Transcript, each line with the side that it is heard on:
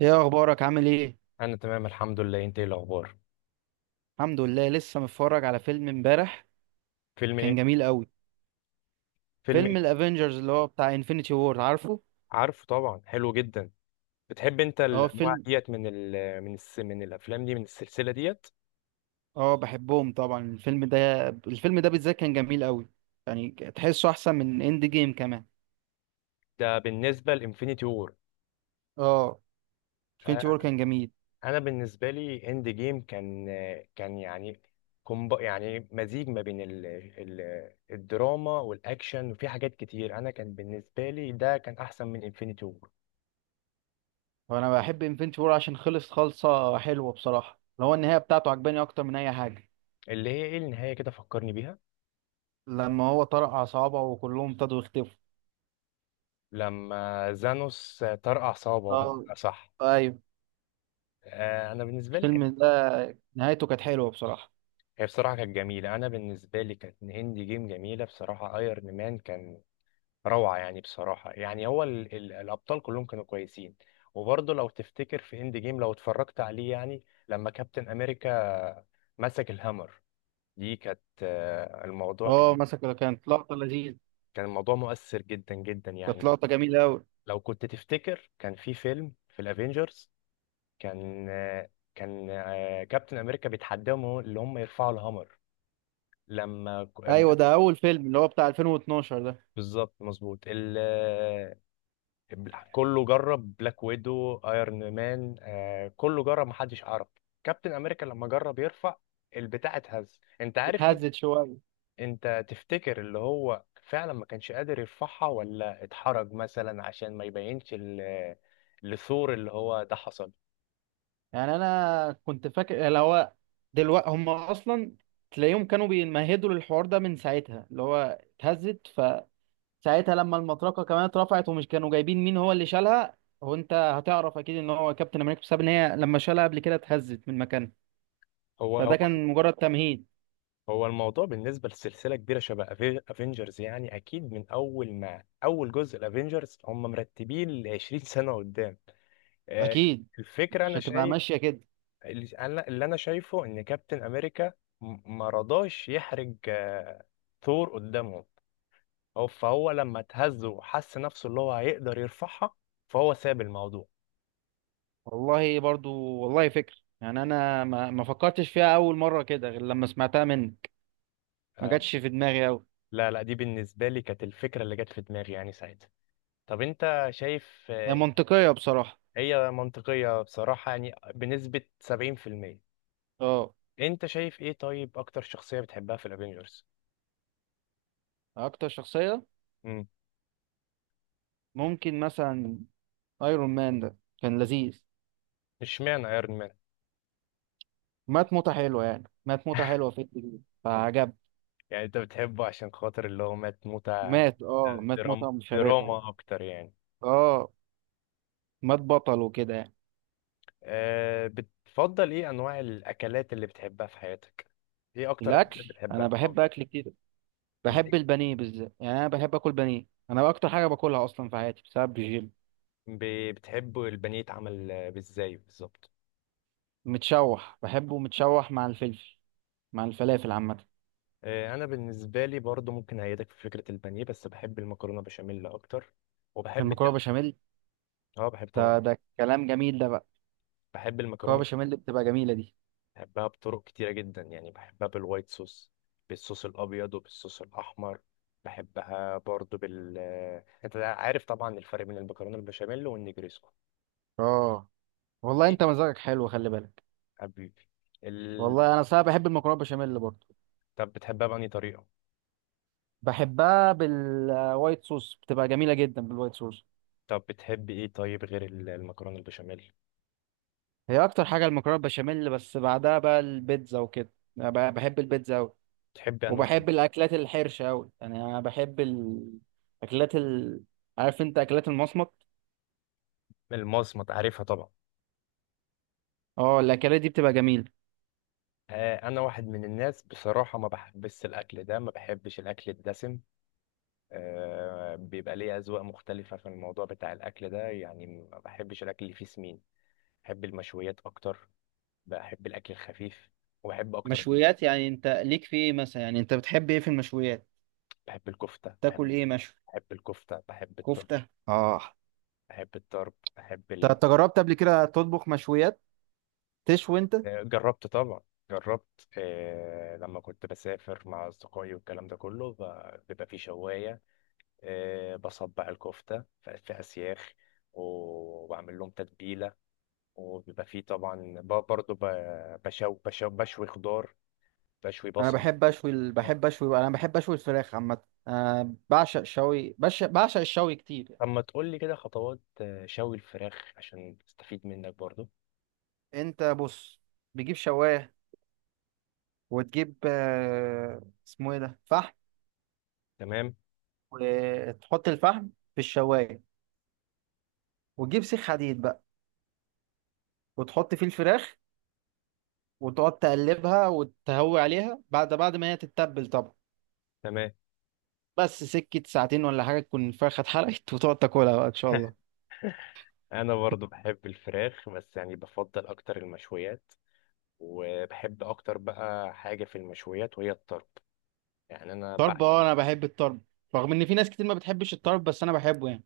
right: ايه اخبارك؟ عامل ايه؟
left: انا تمام الحمد لله، انت ايه الاخبار؟
right: الحمد لله. لسه متفرج على فيلم امبارح.
left: فيلم
right: كان
left: ايه؟
right: جميل قوي.
left: فيلم
right: فيلم
left: ايه؟
right: الافينجرز اللي هو بتاع انفينيتي وور، عارفه؟
left: عارفه طبعا، حلو جدا. بتحب انت
right: اه،
left: الانواع ديت من الافلام دي، من السلسله ديت؟
right: اه، بحبهم طبعا الفيلم ده. الفيلم ده بالذات كان جميل قوي، يعني تحسه احسن من اند جيم كمان.
left: ده بالنسبه لانفينيتي وور؟
right: اه. انفينيتي
left: آه،
right: وور كان جميل.
left: انا بالنسبه لي اند جيم كان يعني يعني مزيج ما بين ال ال الدراما والاكشن، وفي حاجات كتير انا كان بالنسبه لي ده كان احسن من انفينيتي وور.
right: وانا بحب انفينيتي وور عشان خلص، خالصه حلوه بصراحه. اللي هو النهايه بتاعته عجباني اكتر من اي حاجه،
left: اللي هي ايه النهايه؟ كده فكرني بيها.
right: لما هو طرق على صوابعه وكلهم ابتدوا يختفوا.
left: لما زانوس طرقع صوابعه.
right: اه.
left: صح.
right: ايوه.
left: آه، انا بالنسبه لي كان.
right: الفيلم ده نهايته كانت حلوه بصراحه.
left: هي بصراحه كانت جميله، انا بالنسبه لي كانت هندي جيم جميله بصراحه. ايرن مان كان روعه يعني، بصراحه يعني هو ال ال الابطال كلهم كانوا كويسين. وبرضه لو تفتكر في هند جيم لو اتفرجت عليه يعني، لما كابتن امريكا مسك الهامر، دي كانت الموضوع
right: اه،
left: كان.
right: مسكوا ده، كانت لقطة لذيذة.
left: كان الموضوع مؤثر جدا جدا
right: كانت
left: يعني.
right: لقطة جميلة أوي.
left: لو كنت تفتكر كان في فيلم في الافينجرز، كان كابتن امريكا بيتحداهم اللي هم يرفعوا الهامر. لما.
right: أيوة، ده أول فيلم اللي هو بتاع 2012 ده.
left: بالظبط مظبوط. كله جرب بلاك ويدو، ايرون مان، كله جرب محدش عرف. كابتن امريكا لما جرب يرفع البتاع اتهز، انت عارف ليه؟
right: اتهزت شوية.
left: انت تفتكر اللي هو فعلا ما كانش قادر يرفعها، ولا اتحرج مثلا عشان ما يبينش لثور؟ اللي هو ده حصل.
right: يعني أنا كنت فاكر اللي هو دلوقتي هم أصلا تلاقيهم كانوا بيمهدوا للحوار ده من ساعتها، اللي هو اتهزت فساعتها لما المطرقة كمان اترفعت، ومش كانوا جايبين مين هو اللي شالها. هو أنت هتعرف أكيد إن هو كابتن أمريكا، بسبب إن هي لما شالها قبل كده اتهزت من مكانها،
left: هو هو.
right: فده كان مجرد تمهيد.
left: هو الموضوع بالنسبة لسلسلة كبيرة شبه افنجرز، يعني اكيد من اول ما اول جزء الافنجرز هم مرتبين ل 20 سنة قدام. آه،
right: أكيد.
left: الفكرة
right: مش
left: أنا
right: هتبقى
left: شايف.
right: ماشية كده.
left: اللي أنا شايفه إن كابتن أمريكا ما رضاش يحرج ثور قدامهم. فهو لما اتهز وحس نفسه اللي هو هيقدر يرفعها، فهو ساب الموضوع.
right: والله برضو، والله فكر. يعني انا ما فكرتش فيها اول مره كده غير لما سمعتها منك، ما
left: آه،
right: جاتش في دماغي قوي.
left: لا لا، دي بالنسبة لي كانت الفكرة اللي جت في دماغي يعني ساعتها. طب أنت شايف
right: هي منطقيه بصراحه.
left: هي منطقية بصراحة، يعني بنسبة 70%.
right: اه.
left: أنت شايف إيه؟ طيب أكتر شخصية بتحبها في الأفينجرز؟
right: اكتر شخصيه،
left: مم.
right: ممكن مثلا ايرون مان ده، كان لذيذ.
left: اشمعنى ايرون؟
right: مات موته حلوه، يعني مات موته حلوه في الجديد فعجب.
left: يعني انت بتحبه عشان خاطر اللي هو مات موتة؟
right: مات موته مشرفه يعني.
left: دراما اكتر يعني؟
right: اه، مات بطل وكده يعني.
left: أه، بتفضل ايه انواع الاكلات اللي بتحبها في حياتك؟ ايه اكتر
right: الاكل،
left: اكلات بتحبها
right: انا
left: اه؟
right: بحب اكل كتير. بحب
left: ازاي؟
right: البانيه بالذات، يعني انا بحب اكل بانيه، انا اكتر حاجه باكلها اصلا في حياتي بسبب الجيم.
left: بتحب البانيه يتعمل ازاي بالظبط؟
right: متشوح، بحبه متشوح مع الفلفل، مع الفلافل عامة.
left: أه، انا بالنسبه لي برضو ممكن ايدك في فكره البانيه، بس بحب المكرونه بشاميل اكتر. وبحب.
right: المكرونة بشاميل،
left: اه، بحب
right: ده
left: طبعا.
right: ده كلام جميل ده بقى.
left: بحب
right: المكرونة
left: المكرونه.
right: بشاميل اللي بتبقى جميلة دي.
left: بحبها بطرق كتيرة جدا، يعني بحبها بالوايت صوص، بالصوص الأبيض وبالصوص الأحمر. بحبها برضو بال آه، أنت عارف طبعا الفرق بين المكرونة البشاميل والنجريسكو؟
right: اه. والله
left: إيه؟
right: انت مزاجك حلو، خلي بالك.
left: حبيبي. ال...
right: والله انا صراحة بحب المكرونة بشاميل برضه.
left: طب بتحبها بأنهي طريقة؟
right: بحبها بالوايت صوص، بتبقى جميلة جدا بالوايت صوص.
left: طب بتحب إيه طيب غير المكرونة البشاميل؟
right: هي اكتر حاجة المكرونة بشاميل، بس بعدها بقى البيتزا وكده. أنا بحب البيتزا اوي.
left: بتحب أنواع.
right: وبحب الاكلات الحرشة اوي، يعني انا بحب الاكلات عارف انت اكلات المصمت؟
left: المصمت عارفها طبعا.
right: اه، الاكلات دي بتبقى جميلة.
left: أنا واحد من الناس بصراحة ما بحبش الأكل ده، ما بحبش الأكل الدسم. بيبقى ليه أذواق مختلفة في الموضوع بتاع الأكل ده، يعني ما بحبش الأكل اللي فيه سمين. بحب المشويات اكتر، بحب الاكل الخفيف، وبحب اكتر.
right: مشويات، يعني انت ليك في ايه مثلا؟ يعني انت بتحب ايه في المشويات؟
left: بحب الكفته
right: تاكل
left: بحب.
right: ايه مشوي؟
left: بحب الكفته بحب الطرب.
right: كفتة، اه.
left: بحب الطرب بحب
right: انت جربت قبل كده تطبخ مشويات؟ تشوي انت؟
left: جربت طبعا. جربت لما كنت بسافر مع اصدقائي والكلام ده كله، بيبقى في شوايه. بصبع الكفته في اسياخ، وبعمل لهم تتبيله، وبيبقى فيه طبعا، برضه بشوي خضار، بشوي بصل.
right: انا بحب اشوي الفراخ عامه. انا بعشق شوي، بعشق الشوي كتير.
left: طب ما تقول لي كده خطوات شوي الفراخ عشان استفيد منك برضو؟
right: انت بص، بتجيب شوايه، وتجيب، اسمه ايه ده، فحم،
left: تمام.
right: وتحط الفحم في الشوايه، وتجيب سيخ حديد بقى وتحط فيه الفراخ، وتقعد تقلبها وتهوي عليها بعد ما هي تتبل طبعا.
left: تمام،
right: بس سكة ساعتين ولا حاجة تكون الفرخة اتحرقت وتقعد تاكلها بقى إن شاء الله.
left: انا برضو بحب الفراخ، بس يعني بفضل اكتر المشويات، وبحب اكتر بقى حاجة في المشويات وهي الطرب. يعني انا
right: طرب،
left: بعشق.
right: اه، أنا بحب الطرب، رغم إن في ناس كتير ما بتحبش الطرب، بس أنا بحبه يعني.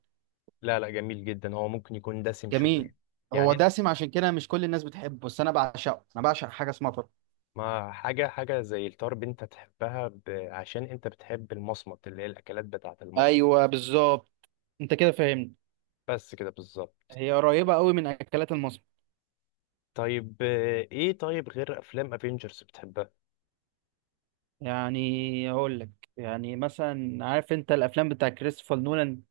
left: لا لا، جميل جدا. هو ممكن يكون دسم
right: جميل.
left: شوية
right: هو
left: يعني.
right: دسم، عشان كده مش كل الناس بتحبه، بس أنا بعشقه. أنا بعشق حاجة اسمها طرب.
left: ما حاجة حاجة زي الطرب انت تحبها، عشان انت بتحب المصمت اللي هي الاكلات بتاعة المصمت.
right: أيوه، بالظبط. أنت كده فاهمني.
left: بس كده بالظبط.
right: هي قريبة قوي من أكلات المصمت.
left: طيب ايه طيب غير افلام افنجرز بتحبها؟
right: يعني أقول لك، يعني مثلا عارف أنت الأفلام بتاع كريستوفر نولان؟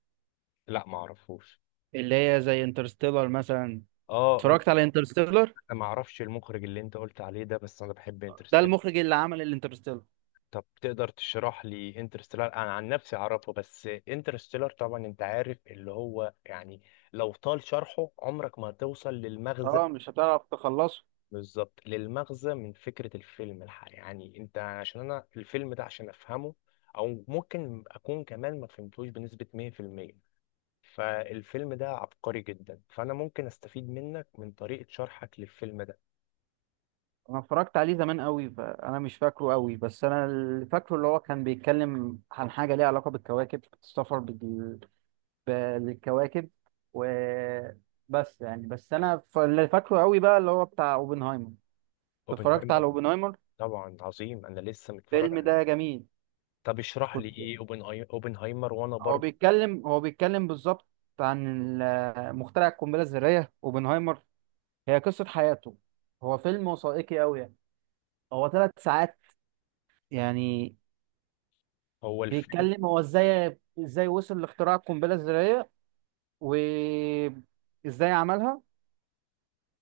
left: لا، ما اعرفوش.
right: اللي هي زي انترستيلر مثلا.
left: اه، انت.
right: اتفرجت على انترستيلر؟
left: انا ما اعرفش المخرج اللي انت قلت عليه ده، بس انا بحب
right: ده
left: انترستيلر.
right: المخرج اللي عمل الانترستيلر.
left: طب تقدر تشرح لي انترستيلر؟ انا عن نفسي اعرفه، بس انترستيلر طبعا انت عارف اللي هو يعني. لو طال شرحه عمرك ما هتوصل للمغزى.
right: اه، مش هتعرف تخلصه.
left: بالظبط، للمغزى من فكرة الفيلم الحقيقي يعني، انت عشان انا الفيلم ده عشان افهمه، او ممكن اكون كمان ما فهمتوش بنسبة 100%. فالفيلم ده عبقري جدا، فانا ممكن استفيد منك من طريقة شرحك للفيلم ده.
right: انا اتفرجت عليه زمان قوي، فانا مش فاكره قوي، بس انا اللي فاكره اللي هو كان بيتكلم عن حاجه ليها علاقه بالكواكب، السفر بالكواكب وبس. يعني بس انا اللي فاكره قوي بقى اللي هو بتاع اوبنهايمر. اتفرجت على
left: اوبنهايمر.
right: اوبنهايمر؟
left: طبعا عظيم، انا لسه متفرج
right: الفيلم
left: عليه.
right: ده جميل.
left: طب اشرح لي
right: كنت
left: ايه اوبنهايمر، وانا
right: هو
left: برضه.
right: بيتكلم، بالظبط عن مخترع القنبله الذريه اوبنهايمر. هي قصه حياته. هو فيلم وثائقي قوي يعني. هو ثلاث ساعات يعني.
left: هو الفيلم.
right: بيتكلم هو ازاي وصل لاختراع القنبله الذريه وازاي عملها،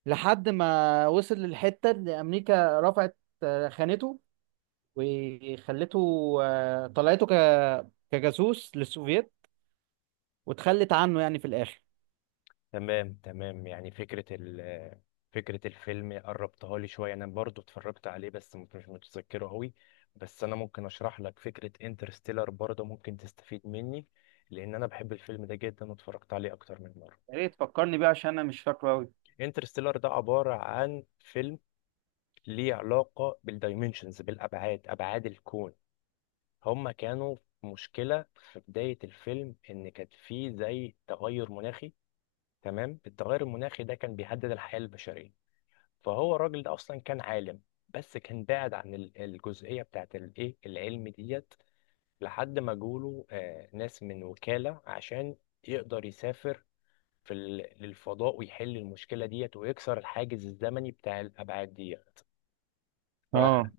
right: لحد ما وصل للحته اللي امريكا رفعت، خانته وخلته، طلعته كجاسوس للسوفييت، وتخلت عنه يعني في الاخر.
left: تمام تمام، يعني فكره الفيلم قربتها لي شويه، انا برضه اتفرجت عليه بس مش متذكره قوي. بس انا ممكن اشرح لك فكره انترستيلر برضه، ممكن تستفيد مني. لان انا بحب الفيلم ده جدا واتفرجت عليه اكتر من مره.
right: يا ريت تفكرني بيه عشان انا مش فاكره قوي.
left: انترستيلر ده عباره عن فيلم ليه علاقه بالدايمنشنز، بالابعاد، ابعاد الكون. هما كانوا في مشكلة في بداية الفيلم إن كانت فيه زي تغير مناخي. تمام، التغير المناخي ده كان بيهدد الحياة البشرية. فهو الراجل ده أصلا كان عالم، بس كان بعد عن الجزئية بتاعت الإيه العلم ديت، لحد ما جوله ناس من وكالة عشان يقدر يسافر في للفضاء، ويحل المشكلة ديت، ويكسر الحاجز الزمني بتاع الأبعاد ديت.
right: اه،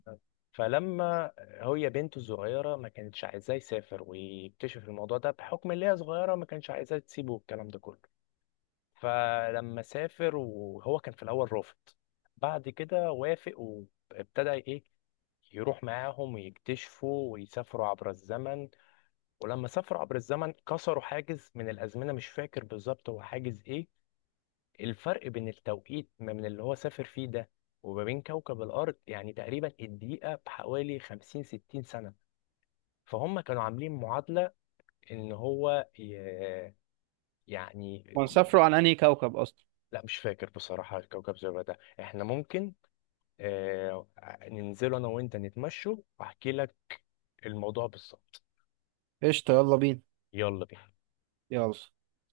left: فلما هي بنته الصغيرة ما كانتش عايزاه يسافر ويكتشف الموضوع ده، بحكم ان هي صغيرة ما كانش عايزاه تسيبه والكلام ده كله. فلما سافر وهو كان في الأول رافض، بعد كده وافق وابتدى ايه، يروح معاهم ويكتشفوا ويسافروا عبر الزمن. ولما سافروا عبر الزمن كسروا حاجز من الأزمنة، مش فاكر بالظبط هو حاجز ايه. الفرق بين التوقيت ما من اللي هو سافر فيه ده، وما بين كوكب الأرض، يعني تقريبا الدقيقة بحوالي 50 60 سنة. فهم كانوا عاملين معادلة إن هو ي... يعني.
right: هو سافروا على انهي كوكب اصلا؟
left: لا مش فاكر بصراحة، الكوكب زرار ده إحنا ممكن آه، ننزله أنا وأنت نتمشوا وأحكي لك الموضوع بالظبط.
right: قشطه، يلا بينا.
left: يلا بينا.
right: يلا.